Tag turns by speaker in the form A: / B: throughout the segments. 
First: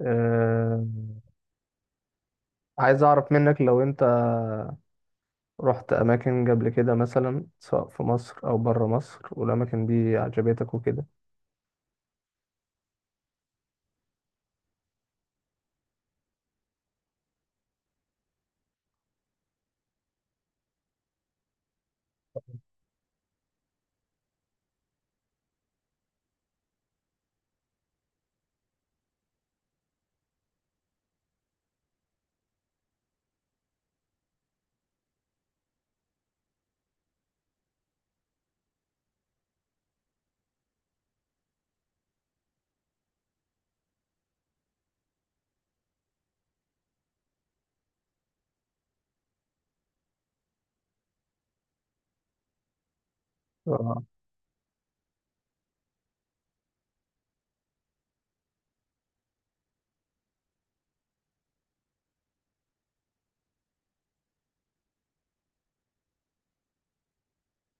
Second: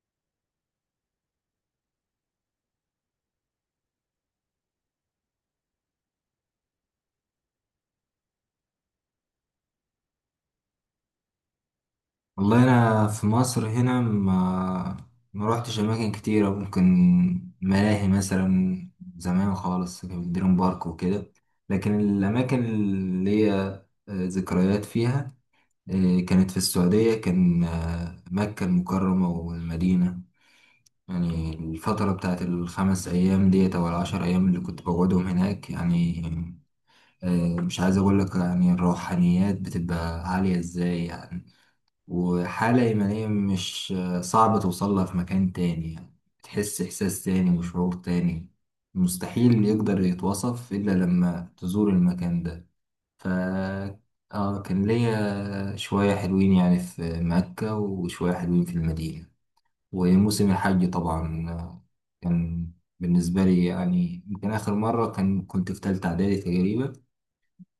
A: أه عايز أعرف منك لو أنت رحت أماكن قبل كده، مثلا سواء في مصر أو برا مصر، والأماكن دي عجبتك وكده؟
B: والله، انا في مصر هنا ما روحتش اماكن كتيره. ممكن ملاهي مثلا، زمان خالص كان في دريم بارك وكده. لكن الاماكن اللي هي ذكريات فيها، كانت في السعوديه. كان مكه المكرمه والمدينه. يعني الفتره بتاعت ال5 ايام ديت او ال10 ايام اللي كنت بقعدهم هناك يعني. مش عايز اقول لك يعني الروحانيات بتبقى عاليه ازاي يعني. وحالة إيمانية، مش صعب توصلها في مكان تاني يعني. تحس إحساس تاني وشعور تاني. مستحيل يقدر يتوصف إلا لما تزور المكان ده. ف
A: اه،
B: كان ليا شوية حلوين يعني في مكة وشوية حلوين في المدينة. وموسم الحج طبعا كان بالنسبة لي يعني، يمكن آخر مرة كنت في تالتة إعدادي تقريبا.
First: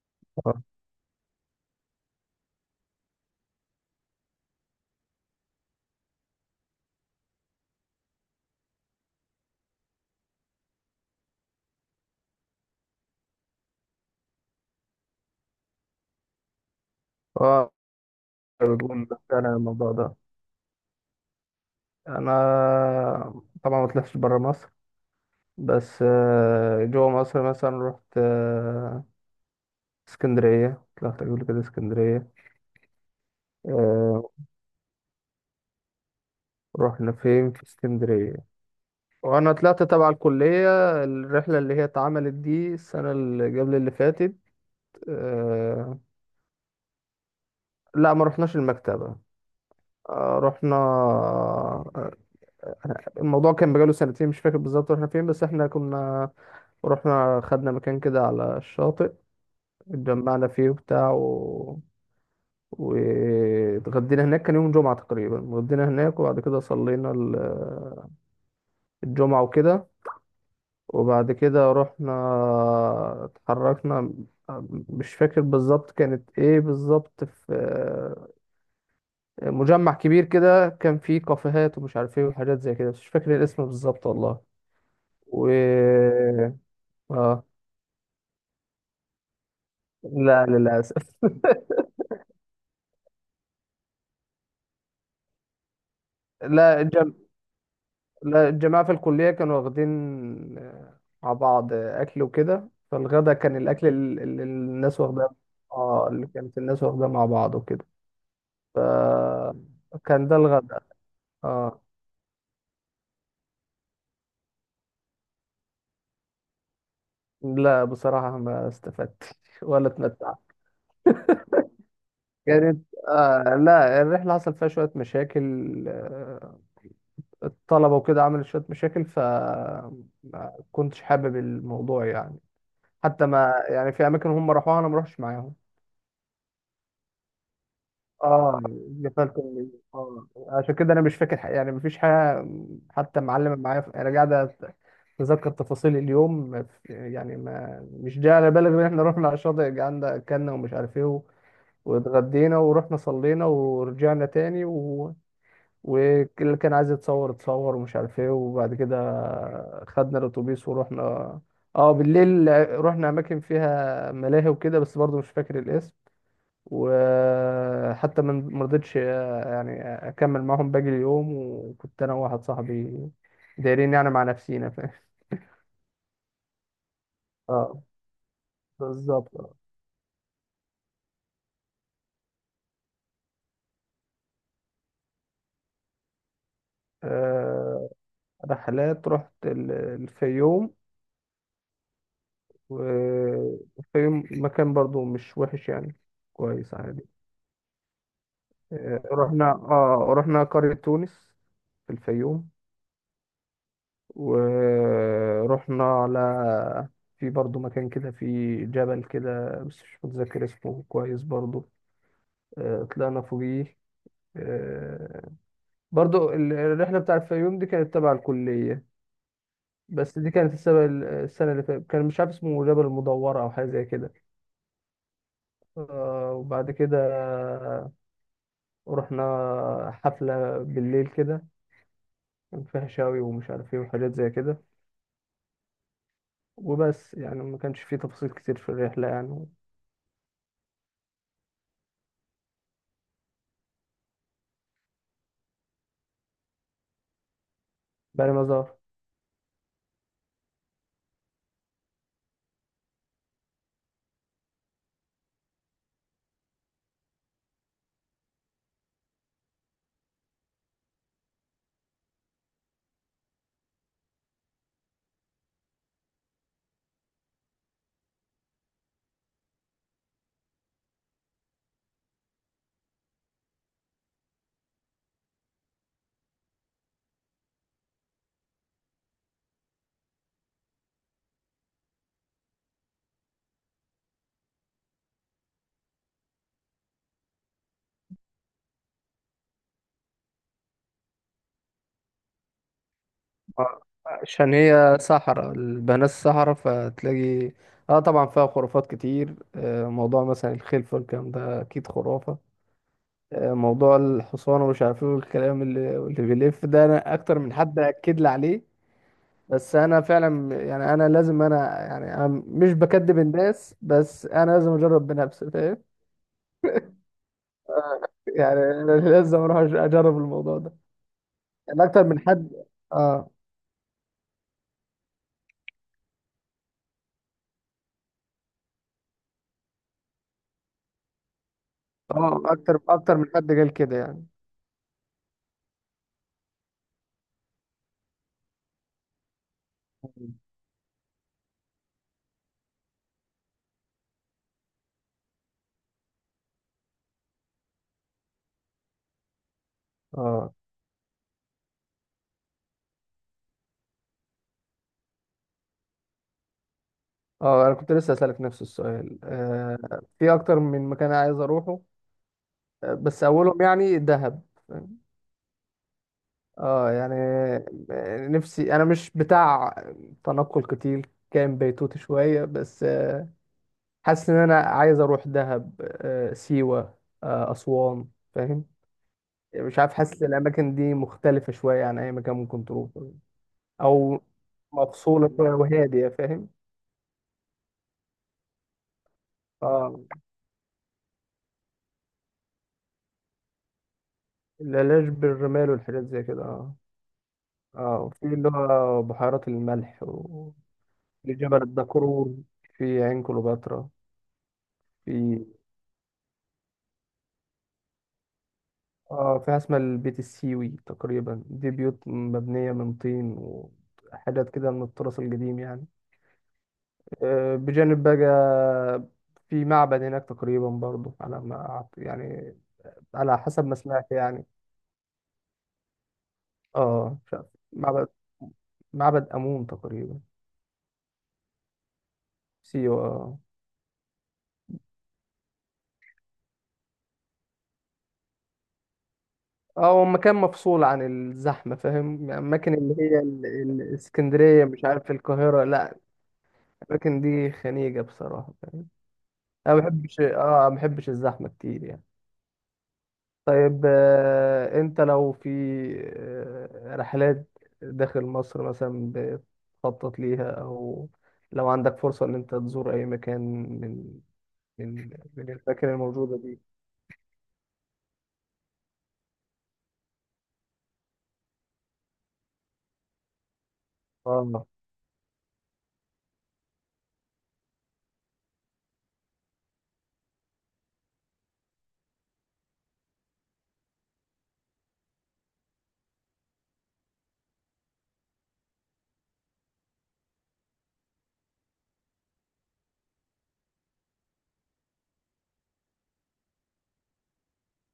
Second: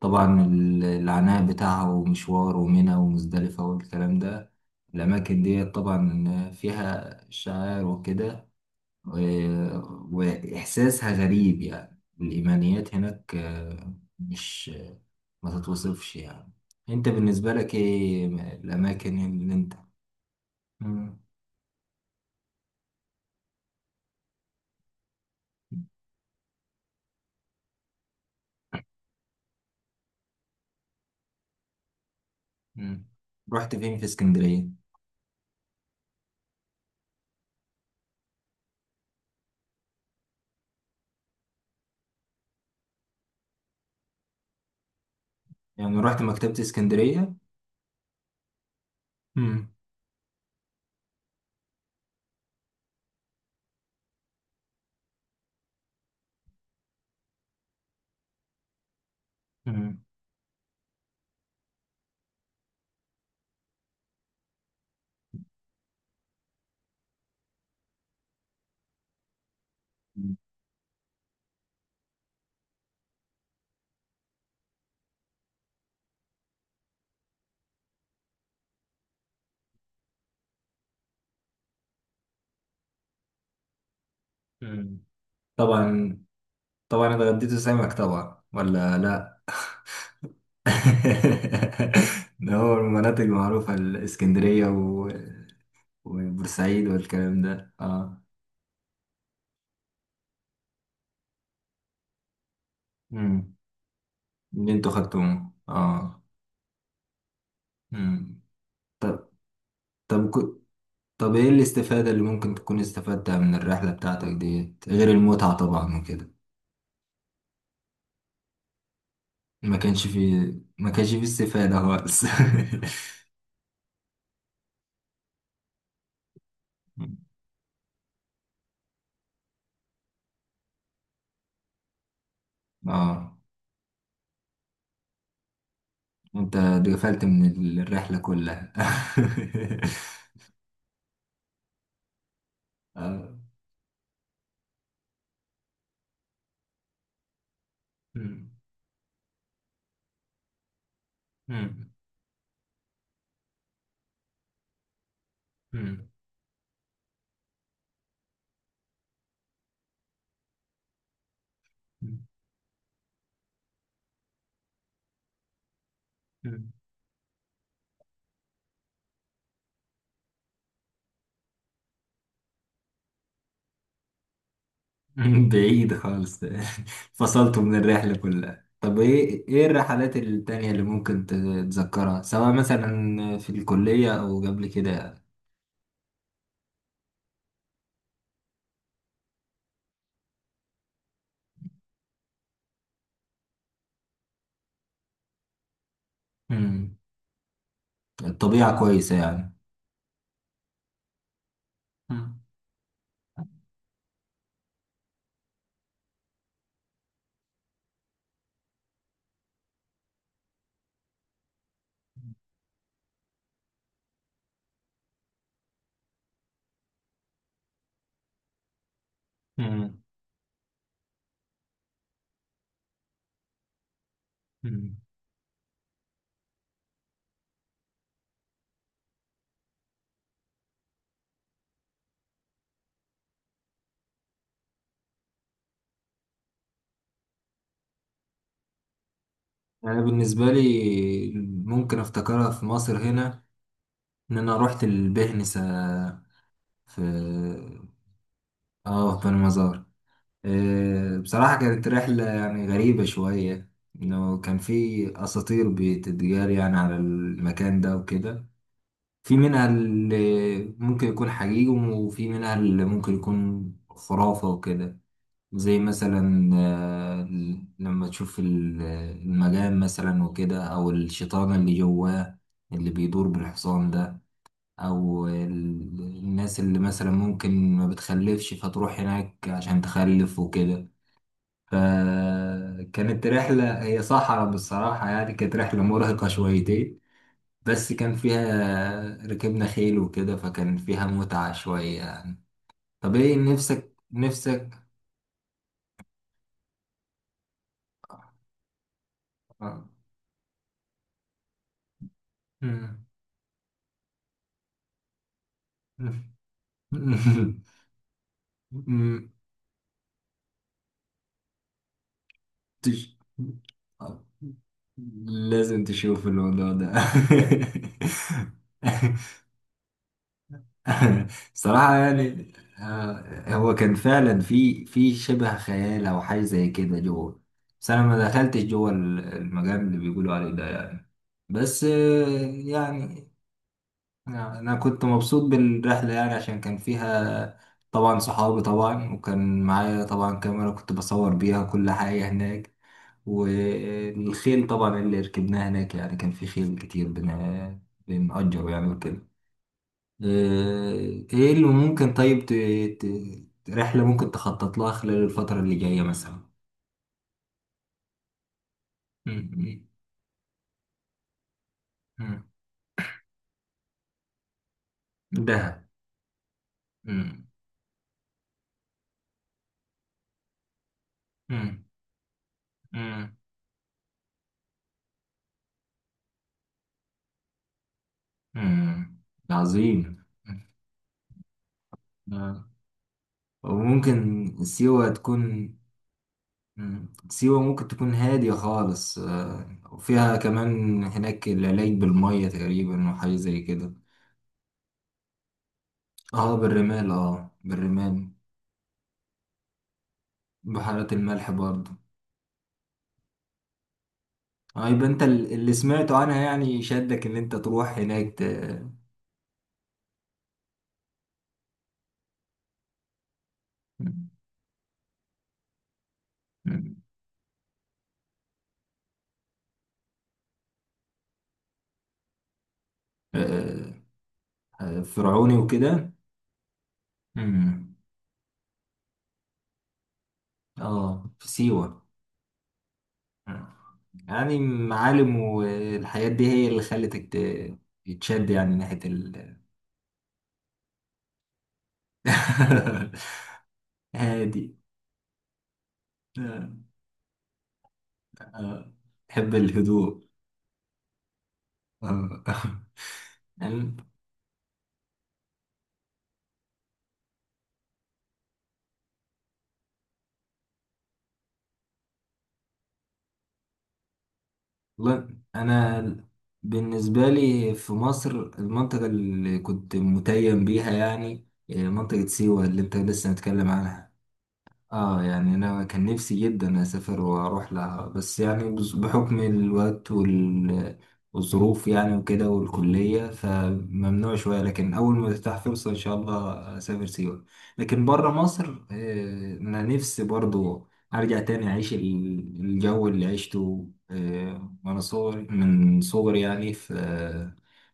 B: طبعا
A: اه،
B: العناء بتاعها ومشوار ومنى ومزدلفة والكلام ده، الأماكن دي طبعا فيها شعائر وكده. و- وإحساسها غريب، يعني الإيمانيات هناك مش ما تتوصفش يعني. أنت بالنسبة
A: آه،
B: لك إيه
A: بتقول.
B: الأماكن اللي
A: أنا
B: أنت؟
A: الموضوع ده
B: مم.
A: أنا طبعا ما طلعتش برا مصر، بس جوا مصر مثلا رحت اسكندرية، طلعت قبل كده اسكندرية.
B: مم. رحت فين في
A: آه،
B: اسكندرية؟
A: رحنا فين في اسكندرية؟ وأنا طلعت تبع الكلية، الرحلة اللي هي اتعملت دي السنة اللي قبل اللي فاتت.
B: يعني
A: آه،
B: رحت مكتبة اسكندرية؟
A: لا، ما رحناش المكتبة.
B: مم.
A: آه، رحنا آه، الموضوع كان بقاله سنتين، مش فاكر بالظبط رحنا فين، بس احنا كنا رحنا خدنا مكان كده على الشاطئ،
B: مم.
A: اتجمعنا فيه وبتاع واتغدينا هناك، كان يوم جمعة تقريبا، اتغدينا هناك وبعد كده صلينا الجمعة وكده. وبعد كده رحنا، اتحركنا، مش فاكر بالظبط كانت ايه بالظبط. في مجمع كبير كده، كان فيه كافيهات ومش عارف ايه وحاجات زي كده، بس مش فاكر الاسم بالظبط والله.
B: مم.
A: و
B: طبعا، طبعا
A: اه
B: اتغديت سمك طبعا ولا لا؟
A: لا، للأسف.
B: ده هو المناطق المعروفة، الإسكندرية
A: لا
B: وبورسعيد
A: الجم...
B: والكلام ده، اه.
A: لا، الجماعة في الكلية كانوا واخدين مع بعض أكل وكده، فالغدا
B: امم
A: كان الأكل اللي
B: اللي انتوا
A: الناس واخداه.
B: خدتوه،
A: اه،
B: اه.
A: اللي كانت الناس واخداه مع بعض وكده،
B: امم طب
A: فكان
B: طب
A: ده
B: كو...
A: الغدا.
B: طب ايه
A: اه،
B: الاستفادة اللي ممكن تكون استفدتها من الرحلة بتاعتك ديت، غير المتعة طبعا وكده؟
A: لا بصراحة ما استفدتش
B: ما
A: ولا
B: كانش
A: اتمتعت.
B: فيه ما كانش فيه استفادة خالص؟
A: كانت آه لا، الرحلة حصل فيها شوية مشاكل. آه، الطلبة وكده عملت شوية مشاكل، فما كنتش حابب الموضوع يعني. حتى
B: اه،
A: ما يعني، في أماكن هم راحوها أنا ما روحش معاهم.
B: انت اتغفلت من الرحلة
A: اه،
B: كلها.
A: قفلت من- اه، عشان كده انا مش فاكر حاجة يعني، مفيش حاجه. حتى
B: اه.
A: معلمه معايا، انا قاعد اتذكر تفاصيل اليوم يعني. ما مش جاي
B: أمم.
A: على بالي غير ان احنا رحنا على الشاطئ، قعدنا اكلنا ومش عارف ايه
B: أمم.
A: واتغدينا ورحنا صلينا ورجعنا تاني
B: أمم.
A: واللي كان عايز يتصور اتصور ومش عارف ايه. وبعد كده خدنا الاتوبيس ورحنا، اه بالليل رحنا اماكن فيها ملاهي وكده، بس برضه مش فاكر الاسم.
B: أمم.
A: وحتى من مرضتش يعني اكمل معاهم باقي اليوم، وكنت انا وواحد صاحبي دايرين يعني مع نفسينا، فاهم.
B: بعيد خالص، فصلته من
A: اه
B: الرحلة كلها. طب،
A: بالظبط،
B: ايه
A: اه.
B: ايه الرحلات التانية اللي ممكن تتذكرها، سواء مثلا في الكلية او قبل كده؟
A: آه، رحلات، رحت الفيوم، والفيوم مكان برضو مش وحش يعني، كويس
B: مم.
A: عادي.
B: الطبيعة
A: آه،
B: كويسة
A: رحنا
B: يعني.
A: اه رحنا قرية تونس في
B: مم.
A: الفيوم. ورحنا على، في برضو مكان كده، في جبل كده بس مش متذكر اسمه كويس برضو. طلعنا فوقيه. آه، برضو الرحلة بتاع الفيوم دي كانت تبع الكلية،
B: مم.
A: بس دي كانت السنة، اللي فاتت، كان مش عارف اسمه جبل المدورة أو حاجة زي كده.
B: مم.
A: وبعد كده رحنا حفلة بالليل كده، كان فيها شاوي ومش عارف ايه وحاجات زي كده. وبس، يعني ما كانش فيه تفاصيل كتير في الرحلة يعني.
B: انا بالنسبة لي، ممكن افتكرها في مصر هنا ان انا رحت البهنسة في
A: بقى مزار.
B: اه في بني مزار. بصراحة كانت رحلة يعني غريبة شوية. إنه كان في أساطير بتتجار يعني على المكان ده وكده. في منها اللي ممكن يكون حقيقي، وفي منها اللي ممكن يكون خرافة وكده. زي مثلا لما تشوف المجان مثلا وكده، أو الشيطان اللي جواه اللي بيدور بالحصان ده، أو الناس اللي مثلا ممكن ما بتخلفش فتروح هناك عشان تخلف وكده. فكانت رحلة، هي صحراء بالصراحة يعني، كانت رحلة مرهقة شويتين. بس كان فيها ركبنا خيل وكده، فكان فيها متعة شوية يعني. طب ايه نفسك،
A: عشان
B: نفسك؟
A: هي صحراء البنات، صحراء فتلاقي. اه طبعا فيها خرافات كتير.
B: آه.
A: موضوع مثلا الخلفة والكلام ده اكيد خرافة.
B: مم.
A: موضوع الحصان ومش عارف ايه والكلام اللي
B: مم.
A: بيلف ده، انا اكتر من حد اكد لي عليه.
B: مم.
A: بس انا فعلا يعني، انا لازم، يعني انا مش
B: تش-
A: بكدب الناس، بس انا لازم اجرب بنفسي، فاهم.
B: لازم تشوف الموضوع ده.
A: يعني أنا لازم اروح اجرب الموضوع ده. يعني
B: صراحة
A: اكتر من حد.
B: يعني.
A: اه
B: هو كان فعلا في شبه خيال أو حاجة زي كده جوه. بس أنا ما دخلتش جوه المجال اللي بيقولوا عليه ده يعني. بس
A: اه، اكتر من
B: يعني
A: حد قال كده يعني.
B: أنا كنت مبسوط بالرحلة يعني، عشان كان فيها طبعا صحابي طبعا، وكان معايا
A: مم.
B: طبعا كاميرا كنت بصور بيها كل حاجة هناك. والخيل طبعا اللي ركبناه هناك، يعني كان في خيل كتير بنأجره يعني وكده. آه،
A: اه،
B: ايه اللي ممكن، طيب ت... رحلة ممكن تخطط لها خلال الفترة اللي جاية مثلا؟
A: اه انا كنت لسه اسالك نفس السؤال،
B: مم.
A: آه في اكتر من مكان عايز اروحه.
B: مم.
A: بس اولهم يعني دهب.
B: دهب.
A: اه يعني،
B: مم.
A: نفسي، انا مش بتاع تنقل كتير، كان
B: مم.
A: بيتوتي شويه بس آه.
B: مم.
A: حاسس ان انا عايز اروح دهب، آه سيوه، آه اسوان، فاهم.
B: مم.
A: مش عارف،
B: عظيم.
A: حاسس الاماكن دي مختلفه شويه عن اي مكان ممكن
B: آه.
A: تروحه. او
B: وممكن سيوة
A: مفصوله شويه
B: تكون.
A: وهاديه، فاهم.
B: مم. سيوة ممكن تكون هادية خالص،
A: اه،
B: وفيها كمان هناك العلاج بالمية تقريبا وحاجة زي كده.
A: العلاج بالرمال والحاجات زي كده
B: اه،
A: اه.
B: بالرمال، اه
A: اه،
B: بالرمال.
A: وفي اللي هو بحيرات الملح
B: بحيرات
A: في
B: الملح
A: جبل
B: برضه.
A: الدكرور، في عين كليوباترا.
B: اه، يبقى انت
A: في
B: اللي سمعته عنها يعني شدك ان انت تروح هناك
A: اه في حاجة اسمها البيت السيوي تقريبا، دي بيوت مبنية من طين
B: م-
A: وحاجات كده من التراث القديم يعني.
B: م-
A: بجانب بقى، في معبد هناك تقريبا برضه، على ما أعت- يعني على حسب ما
B: آه،
A: سمعت يعني.
B: فرعوني وكده.
A: اه مش عارف.
B: مم.
A: معبد معبد أمون تقريبا.
B: اه في سيوة.
A: سيوة.
B: مم. يعني معالم والحاجات دي هي اللي خلتك تشد يعني ناحية ال.
A: اه هو مكان مفصول عن الزحمة، فاهم يعني الأماكن اللي هي الإسكندرية،
B: هادي.
A: مش عارف، القاهرة، لا.
B: آه.
A: الأماكن دي خنيجة بصراحة فاهم؟
B: آه. تحب
A: أنا ما بحبش
B: الهدوء.
A: اه ما بحبش الزحمة كتير يعني.
B: آه.
A: طيب أنت لو في رحلات داخل مصر مثلا بتخطط ليها، أو لو عندك فرصة إن أنت تزور أي مكان من من
B: والله،
A: من الأماكن
B: انا
A: الموجودة دي.
B: بالنسبه لي في مصر، المنطقه اللي كنت متيم بيها يعني منطقه سيوه اللي انت لسه متكلم عنها.
A: اه،
B: اه، يعني انا كان نفسي جدا اسافر واروح لها، بس يعني بحكم الوقت والظروف يعني وكده والكلية فممنوع شوية. لكن اول ما تفتح فرصة ان شاء الله اسافر سيوة. لكن بره مصر، انا نفسي برضو ارجع تاني اعيش الجو اللي عشته، وانا صغري من صغري يعني في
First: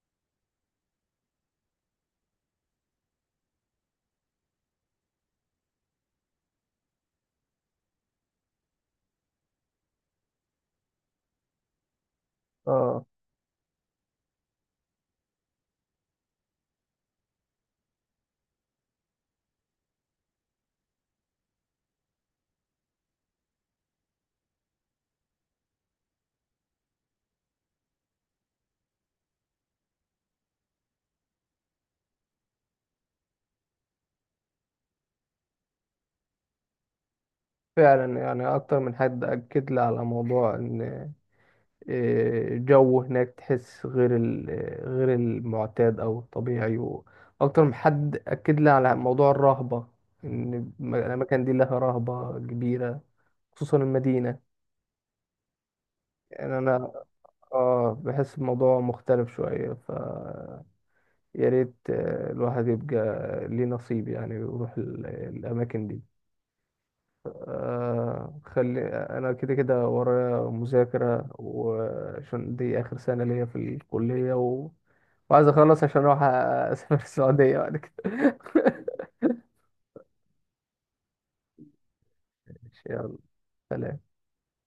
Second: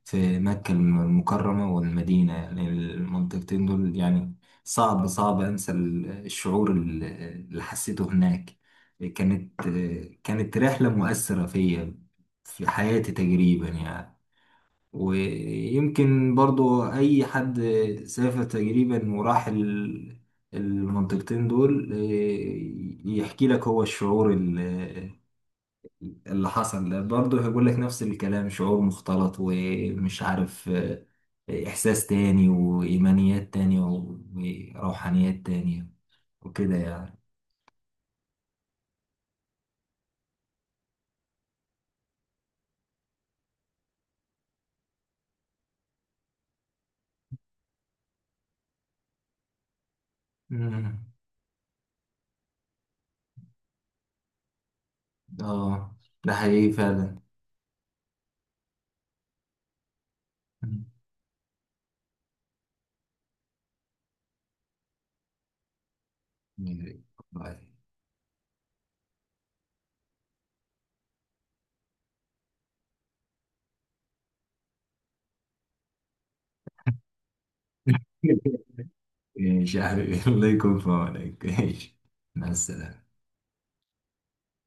B: في مكة المكرمة والمدينة، يعني المنطقتين دول يعني. صعب انسى الشعور اللي حسيته هناك. كانت كانت رحلة مؤثرة فيا، في
A: اه،
B: حياتي تقريبا يعني. ويمكن برضو اي حد سافر تقريبا وراح المنطقتين دول، إيه، يحكي لك هو الشعور اللي حصل ده، برضه هيقول لك نفس الكلام. شعور مختلط، ومش عارف، إحساس تاني وإيمانيات تانية وروحانيات تانية وكده يعني.
A: فعلا يعني أكتر من حد أكد لي على موضوع إن جو هناك تحس غير ال- آه، غير المعتاد او الطبيعي. واكتر من حد اكد لي على موضوع الرهبة، ان
B: مم.
A: الاماكن دي لها رهبة كبيرة، خصوصا المدينة.
B: اه، ده
A: يعني
B: حقيقي
A: انا
B: فعلا.
A: اه بحس الموضوع مختلف شوية. ف
B: مم.
A: يا ريت الواحد يبقى ليه نصيب يعني، ويروح الاماكن دي.
B: والله.
A: آه خلي، انا كده كده ورايا مذاكرة، وعشان دي اخر سنة ليا في الكلية وعايز اخلص عشان اروح اسافر السعودية بعد كده.
B: ماشي يا حبيبي، الله يكون في عونك، ماشي، مع
A: ماشي،
B: السلامة.
A: يلا، سلام.